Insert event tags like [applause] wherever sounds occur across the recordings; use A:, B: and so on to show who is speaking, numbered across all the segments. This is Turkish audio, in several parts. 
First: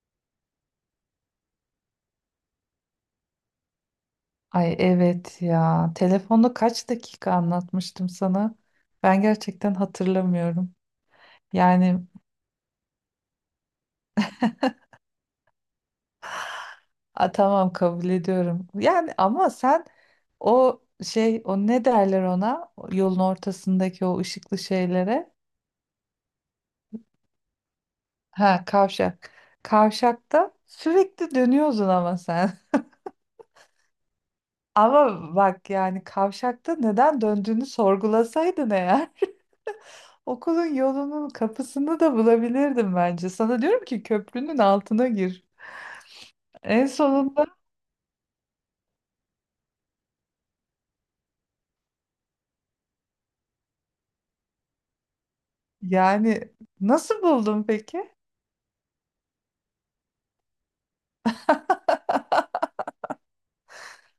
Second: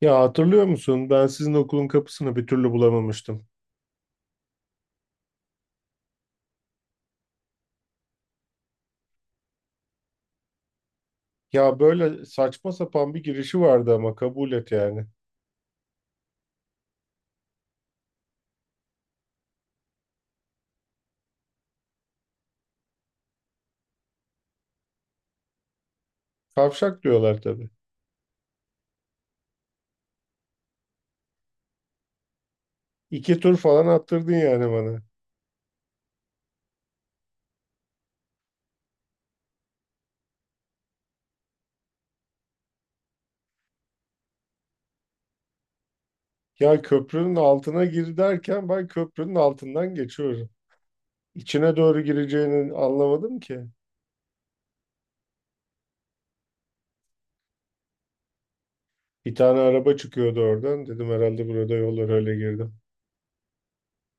A: Ya hatırlıyor musun? Ben sizin okulun kapısını bir türlü bulamamıştım.
B: Ay evet ya. Telefonda kaç dakika anlatmıştım sana? Ben gerçekten hatırlamıyorum.
A: Ya
B: Yani
A: böyle saçma sapan bir girişi vardı ama kabul et yani.
B: tamam kabul ediyorum. Yani ama sen o ne derler ona? O yolun ortasındaki o ışıklı şeylere.
A: Kavşak diyorlar tabii.
B: Ha, kavşak. Kavşakta sürekli dönüyorsun ama sen.
A: İki tur falan attırdın yani
B: [laughs]
A: bana.
B: Ama bak, yani kavşakta neden döndüğünü sorgulasaydın eğer, okulun yolunun kapısını da bulabilirdim bence. Sana diyorum ki köprünün altına gir.
A: Ya
B: En
A: köprünün
B: sonunda
A: altına gir derken ben köprünün altından geçiyorum. İçine doğru gireceğini anlamadım ki.
B: yani nasıl buldun peki?
A: Bir tane araba çıkıyordu oradan. Dedim herhalde burada yol var öyle girdim.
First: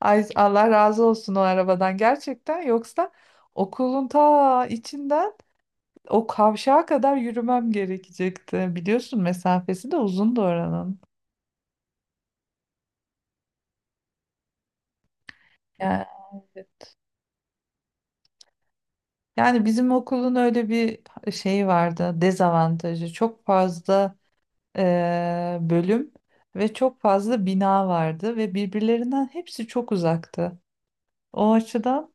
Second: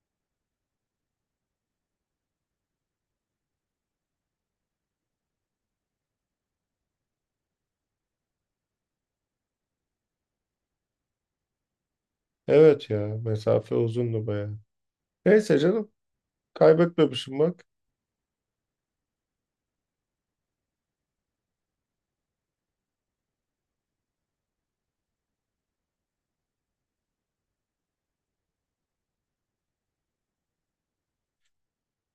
B: Ay Allah razı olsun o arabadan gerçekten. Yoksa okulun ta içinden o kavşağa kadar yürümem gerekecekti. Biliyorsun mesafesi de uzundu oranın.
A: Evet ya mesafe uzundu bayağı. Neyse canım
B: Yani,
A: kaybetmemişim bak.
B: yani, bizim okulun öyle bir şeyi vardı, dezavantajı. Çok fazla bölüm ve çok fazla bina vardı ve birbirlerinden hepsi çok uzaktı. O açıdan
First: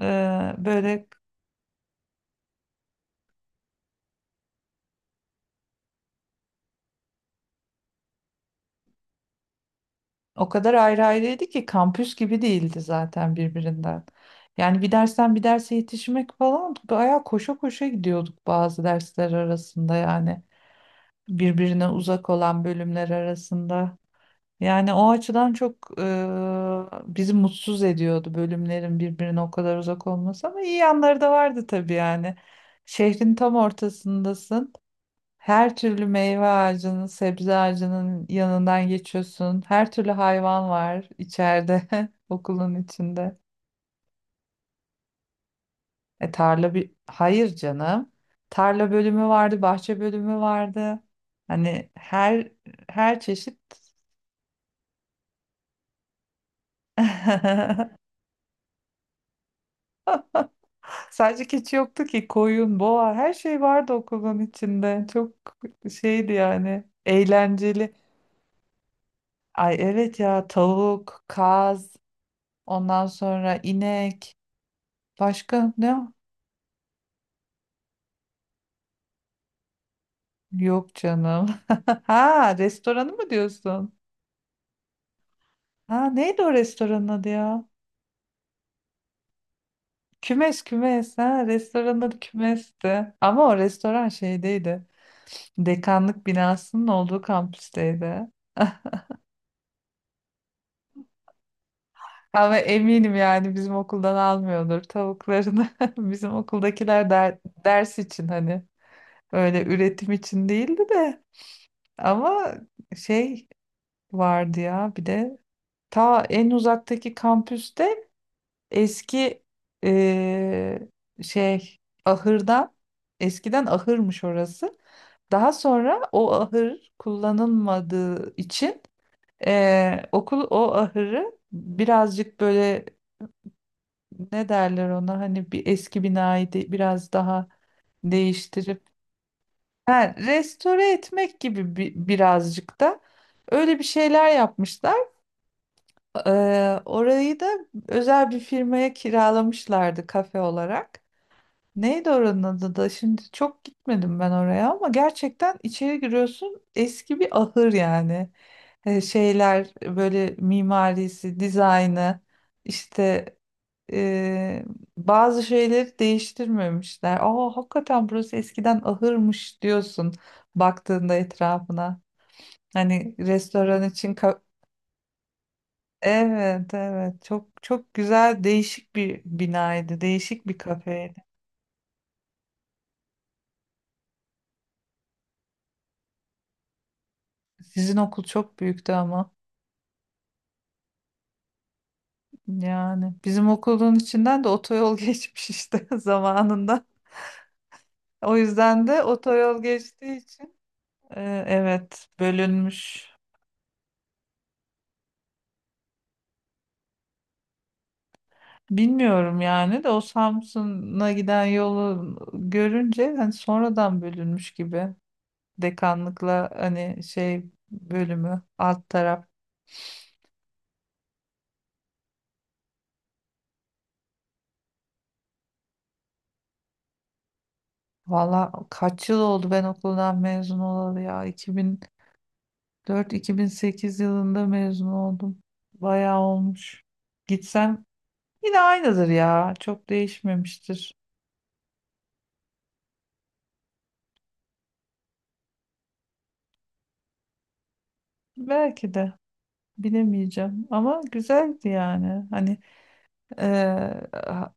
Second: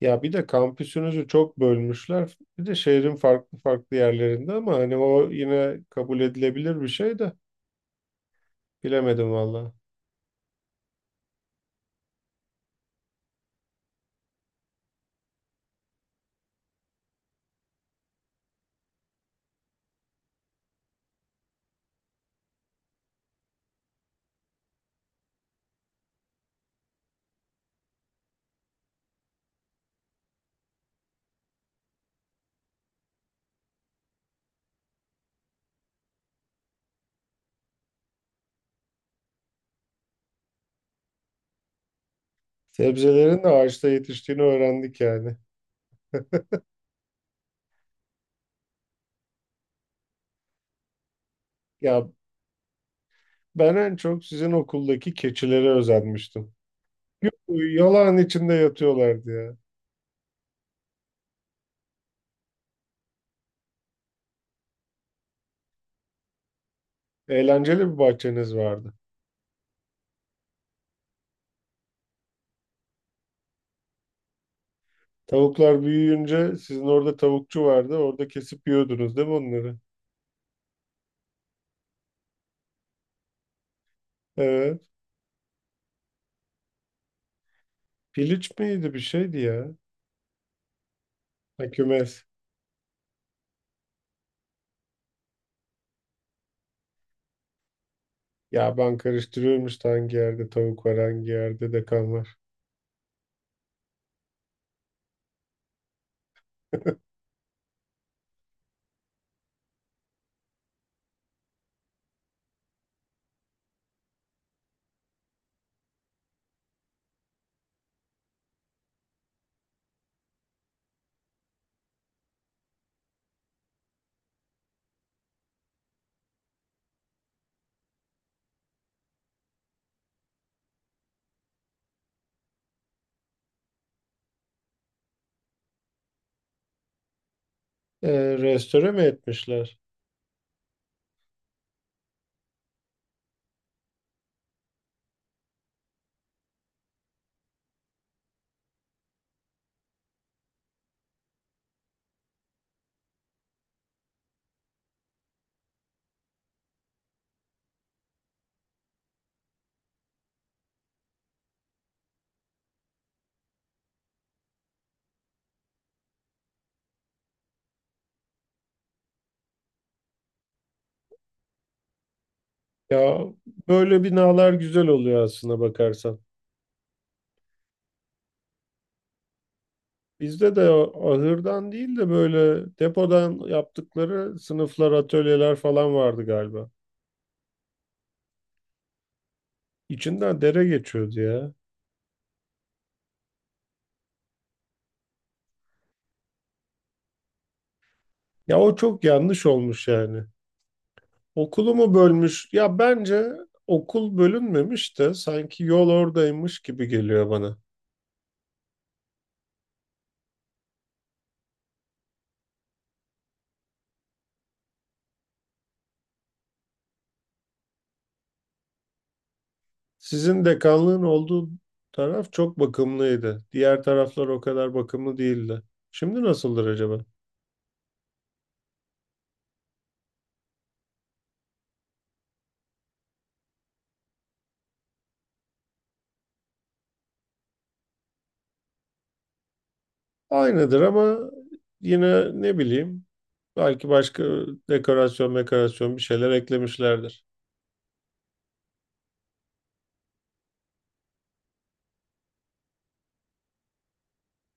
A: Ya bir de
B: böyle
A: kampüsünüzü çok bölmüşler. Bir de şehrin farklı farklı yerlerinde ama hani o yine kabul edilebilir bir şey de bilemedim valla.
B: o kadar ayrı ayrıydı ki kampüs gibi değildi zaten birbirinden. Yani bir dersten bir derse yetişmek falan bayağı koşa koşa gidiyorduk bazı dersler arasında, yani birbirine uzak olan bölümler arasında. Yani o açıdan çok bizi mutsuz ediyordu bölümlerin birbirine o kadar uzak olması, ama iyi yanları da vardı tabii yani. Şehrin tam ortasındasın. Her türlü meyve ağacının, sebze ağacının yanından geçiyorsun. Her türlü hayvan var içeride, [laughs] okulun içinde.
A: Sebzelerin de ağaçta yetiştiğini öğrendik yani.
B: Hayır canım. Tarla bölümü vardı, bahçe bölümü vardı. Hani
A: Ya
B: her her çeşit.
A: ben en çok sizin okuldaki keçilere özenmiştim. Yuh,
B: [laughs]
A: yalan içinde yatıyorlardı ya.
B: Sadece keçi yoktu ki, koyun, boğa, her şey vardı okulun içinde. Çok şeydi yani
A: Eğlenceli
B: eğlenceli.
A: bir bahçeniz vardı.
B: Ay evet ya, tavuk, kaz, ondan sonra inek. Başka
A: Tavuklar
B: ne?
A: büyüyünce sizin orada tavukçu vardı. Orada kesip yiyordunuz değil mi onları?
B: Yok canım. [laughs] Ha, restoranı mı diyorsun?
A: Evet.
B: Ha neydi o restoranın adı ya?
A: Piliç miydi bir şeydi ya.
B: Kümes, ha,
A: Ha,
B: restoranın adı
A: kümes.
B: kümesti. Ama o restoran şeydeydi, dekanlık binasının olduğu kampüsteydi.
A: Ya ben karıştırıyormuş da hangi yerde tavuk var hangi yerde de kan var.
B: Ama eminim yani bizim okuldan almıyordur tavuklarını. [laughs] Bizim okuldakiler der- Ders için, hani öyle üretim için değildi de ama şey vardı ya bir de ta en uzaktaki kampüste eski eee, şey ahırdan eskiden ahırmış orası. Daha sonra o ahır kullanılmadığı için okul o ahırı birazcık böyle, ne derler ona hani bir eski binayı biraz daha değiştirip,
A: Restore mi etmişler?
B: ha, restore etmek gibi birazcık da öyle bir şeyler yapmışlar. Orayı da özel bir firmaya kiralamışlardı kafe olarak. Neydi oranın adı da? Şimdi çok gitmedim ben oraya ama gerçekten içeri giriyorsun, eski bir ahır yani. Şeyler böyle mimarisi, dizaynı, işte e, bazı şeyleri değiştirmemişler. Aa, hakikaten burası eskiden ahırmış diyorsun baktığında etrafına. Hani
A: Ya
B: restoran
A: böyle
B: için ka-
A: binalar güzel oluyor aslında bakarsan.
B: evet, evet, çok çok güzel, değişik bir binaydı, değişik
A: Bizde
B: bir
A: de o
B: kafeydi.
A: ahırdan değil de böyle depodan yaptıkları sınıflar, atölyeler falan vardı galiba.
B: Sizin okul çok büyüktü ama.
A: İçinden dere geçiyordu ya.
B: Yani bizim okulun içinden de otoyol [laughs] geçmiş işte [laughs] zamanında. O
A: Ya o
B: yüzden de
A: çok yanlış
B: otoyol
A: olmuş
B: geçtiği
A: yani.
B: için,
A: Okulu mu
B: evet,
A: bölmüş? Ya
B: bölünmüş.
A: bence okul bölünmemiş de sanki yol oradaymış gibi geliyor bana.
B: Bilmiyorum yani, de o Samsun'a giden yolu görünce hani sonradan bölünmüş gibi. Dekanlıkla hani bölümü alt taraf.
A: Sizin dekanlığın olduğu taraf çok bakımlıydı. Diğer taraflar o kadar bakımlı değildi. Şimdi nasıldır acaba?
B: Valla kaç yıl oldu ben okuldan mezun olalı ya. 2004-2008 yılında mezun oldum. Bayağı olmuş. Gitsem yine aynıdır ya. Çok
A: Aynıdır
B: değişmemiştir.
A: ama yine ne bileyim belki başka dekorasyon, dekorasyon bir şeyler eklemişlerdir.
B: Belki de bilemeyeceğim. Ama güzeldi yani. Hani eee, ha-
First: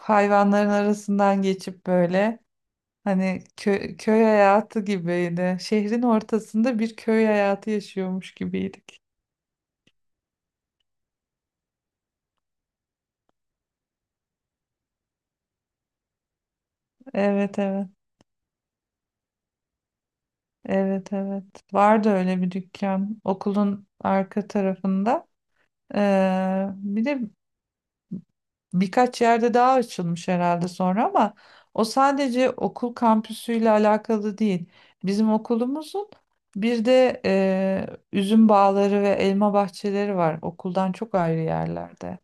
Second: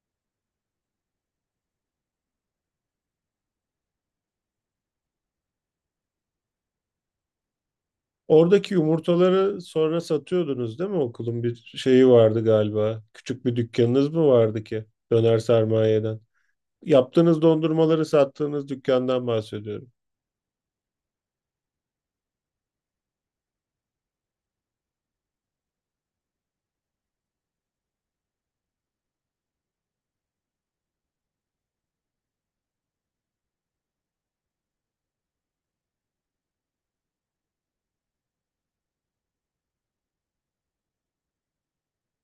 B: hayvanların arasından geçip böyle, hani köy hayatı gibiydi. Şehrin ortasında bir köy hayatı yaşıyormuş
A: Oradaki
B: gibiydik.
A: yumurtaları sonra satıyordunuz değil mi? Okulun bir şeyi vardı galiba. Küçük bir dükkanınız mı vardı ki? Döner sermayeden. Yaptığınız
B: Evet evet.
A: dondurmaları sattığınız dükkandan bahsediyorum.
B: Evet evet. Vardı öyle bir dükkan okulun arka tarafında. Bir de birkaç yerde daha açılmış herhalde sonra, ama o sadece okul kampüsüyle alakalı değil. Bizim okulumuzun bir de üzüm bağları ve elma bahçeleri var okuldan çok ayrı yerlerde.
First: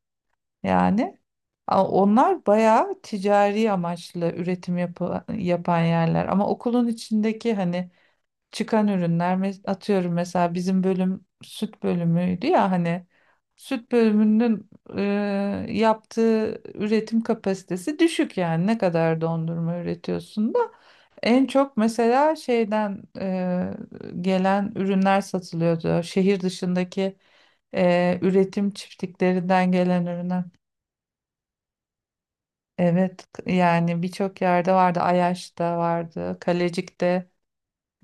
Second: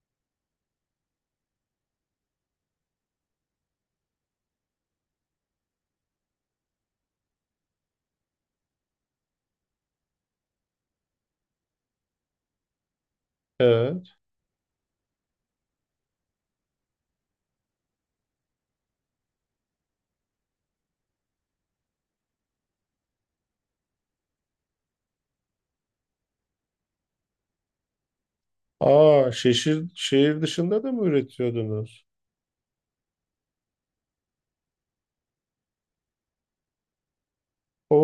B: Yani onlar bayağı ticari amaçlı üretim yapan yerler, ama okulun içindeki hani çıkan ürünler, atıyorum mesela bizim bölüm süt bölümüydü ya, hani süt
A: Evet.
B: bölümünün e, yaptığı üretim kapasitesi düşük, yani ne kadar dondurma üretiyorsun da. En çok mesela şeyden, gelen ürünler satılıyordu, şehir dışındaki üretim
A: Aa,
B: çiftliklerinden
A: şehir,
B: gelen
A: şehir
B: ürünler.
A: dışında da mı üretiyordunuz?
B: Evet, yani birçok yerde vardı, Ayaş'ta vardı, Kalecik'te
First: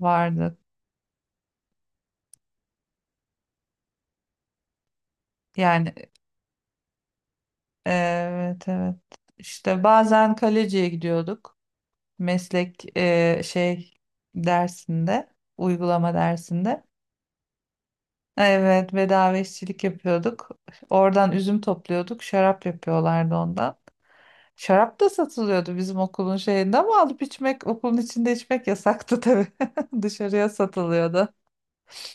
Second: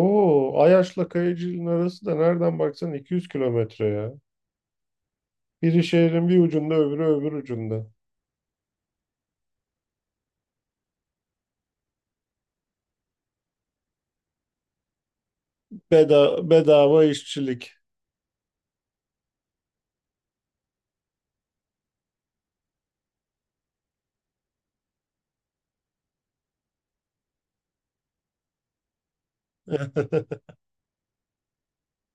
B: vardı
A: Ayaş'la Kayıcı'nın arası da nereden baksan 200 kilometre ya. Biri
B: yani.
A: şehrin bir ucunda, öbürü öbür ucunda.
B: Evet evet. İşte bazen kaleciye gidiyorduk. Meslek e, şey dersinde, uygulama dersinde.
A: Bedava işçilik.
B: Evet, bedava işçilik yapıyorduk. Oradan üzüm topluyorduk. Şarap yapıyorlardı ondan. Şarap da satılıyordu bizim okulun şeyinde, ama alıp içmek, okulun içinde içmek yasaktı tabii. [laughs] Dışarıya
A: [laughs]
B: satılıyordu.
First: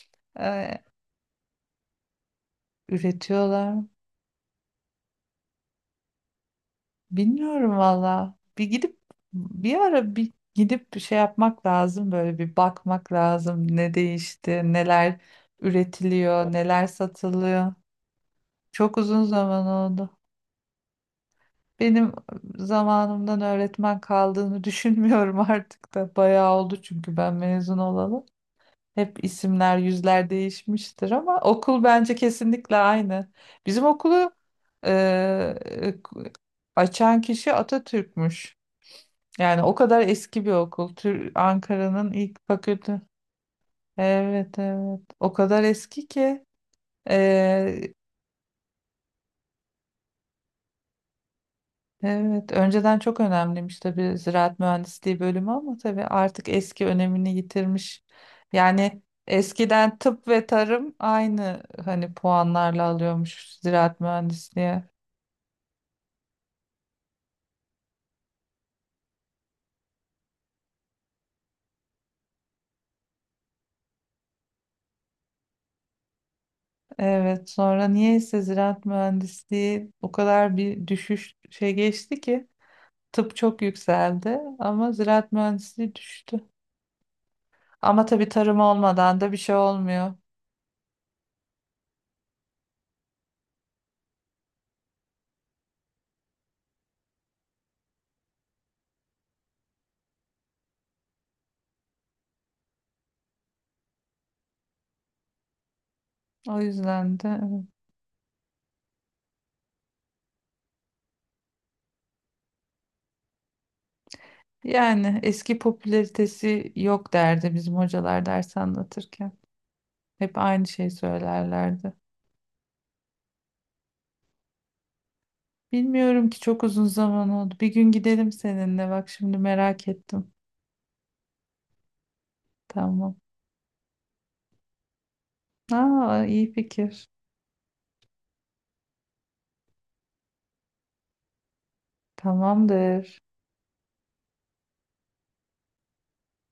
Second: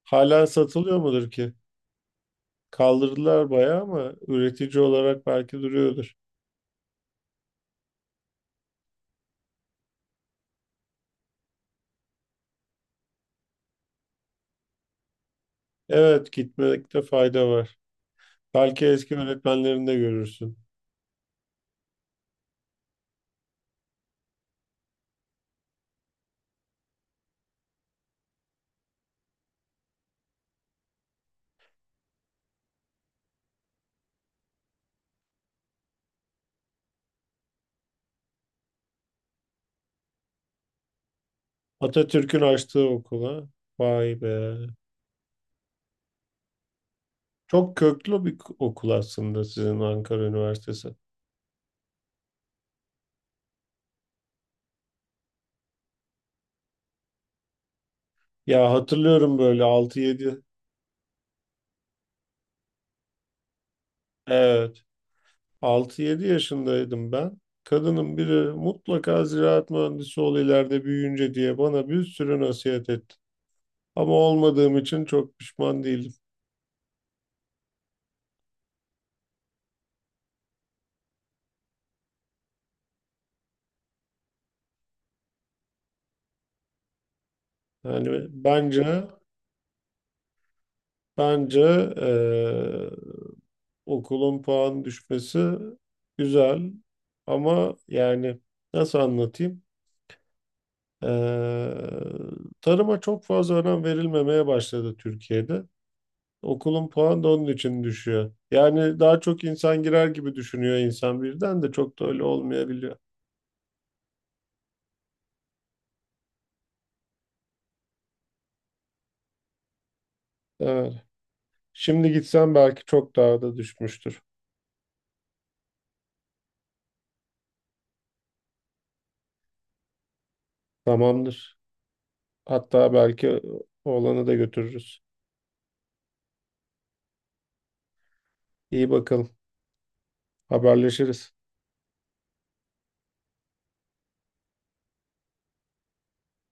A: Hala
B: Ee,
A: satılıyor mudur ki? Kaldırdılar
B: Üretiyorlar.
A: bayağı ama üretici olarak belki duruyordur.
B: Bilmiyorum valla. Bir ara bir gidip bir şey yapmak lazım, böyle bir bakmak lazım. Ne değişti, neler
A: Evet,
B: üretiliyor, neler
A: gitmekte fayda
B: satılıyor.
A: var. Belki
B: Çok
A: eski
B: uzun zaman
A: öğretmenlerini de
B: oldu.
A: görürsün.
B: Benim zamanımdan öğretmen kaldığını [laughs] düşünmüyorum artık da. Bayağı oldu çünkü ben mezun olalı. Hep isimler, yüzler değişmiştir, ama okul bence kesinlikle aynı. Bizim okulu eee, açan kişi Atatürk'müş. Yani o kadar eski bir okul. Ankara'nın ilk
A: Atatürk'ün açtığı
B: fakülte.
A: okula. Vay be.
B: Evet evet. O kadar eski ki.
A: Çok
B: Ee,
A: köklü bir okul aslında sizin Ankara Üniversitesi.
B: evet. Önceden çok önemliymiş tabii ziraat mühendisliği bölümü, ama tabii artık eski önemini yitirmiş.
A: Ya
B: Yani
A: hatırlıyorum böyle
B: eskiden
A: altı
B: tıp
A: yedi.
B: ve tarım aynı hani puanlarla alıyormuş ziraat
A: Evet.
B: mühendisliği.
A: Altı yedi yaşındaydım ben. Kadının biri mutlaka ziraat mühendisi ol ileride büyüyünce diye bana bir sürü nasihat etti. Ama olmadığım için çok pişman değilim.
B: Evet. Sonra niyeyse ziraat mühendisliği o kadar bir düşüş geçti ki. Tıp çok yükseldi ama ziraat mühendisliği düştü. Ama
A: Yani
B: tabii tarım
A: bence
B: olmadan da bir şey olmuyor.
A: bence eee, okulun puan düşmesi güzel ama yani nasıl anlatayım? Eee, Tarıma çok fazla önem verilmemeye başladı Türkiye'de.
B: O
A: Okulun
B: yüzden
A: puanı da
B: de
A: onun
B: evet,
A: için düşüyor. Yani daha çok insan girer gibi düşünüyor insan birden de çok da öyle olmayabiliyor.
B: yani eski popülaritesi yok derdi bizim hocalar ders anlatırken. Hep aynı şey
A: Evet.
B: söylerlerdi.
A: Şimdi gitsen belki çok daha da düşmüştür.
B: Bilmiyorum ki çok uzun zaman oldu. Bir gün gidelim seninle. Bak şimdi merak ettim.
A: Tamamdır. Hatta
B: Tamam.
A: belki oğlanı da götürürüz.
B: Aa, iyi fikir.
A: İyi bakalım. Haberleşiriz.
B: Tamamdır.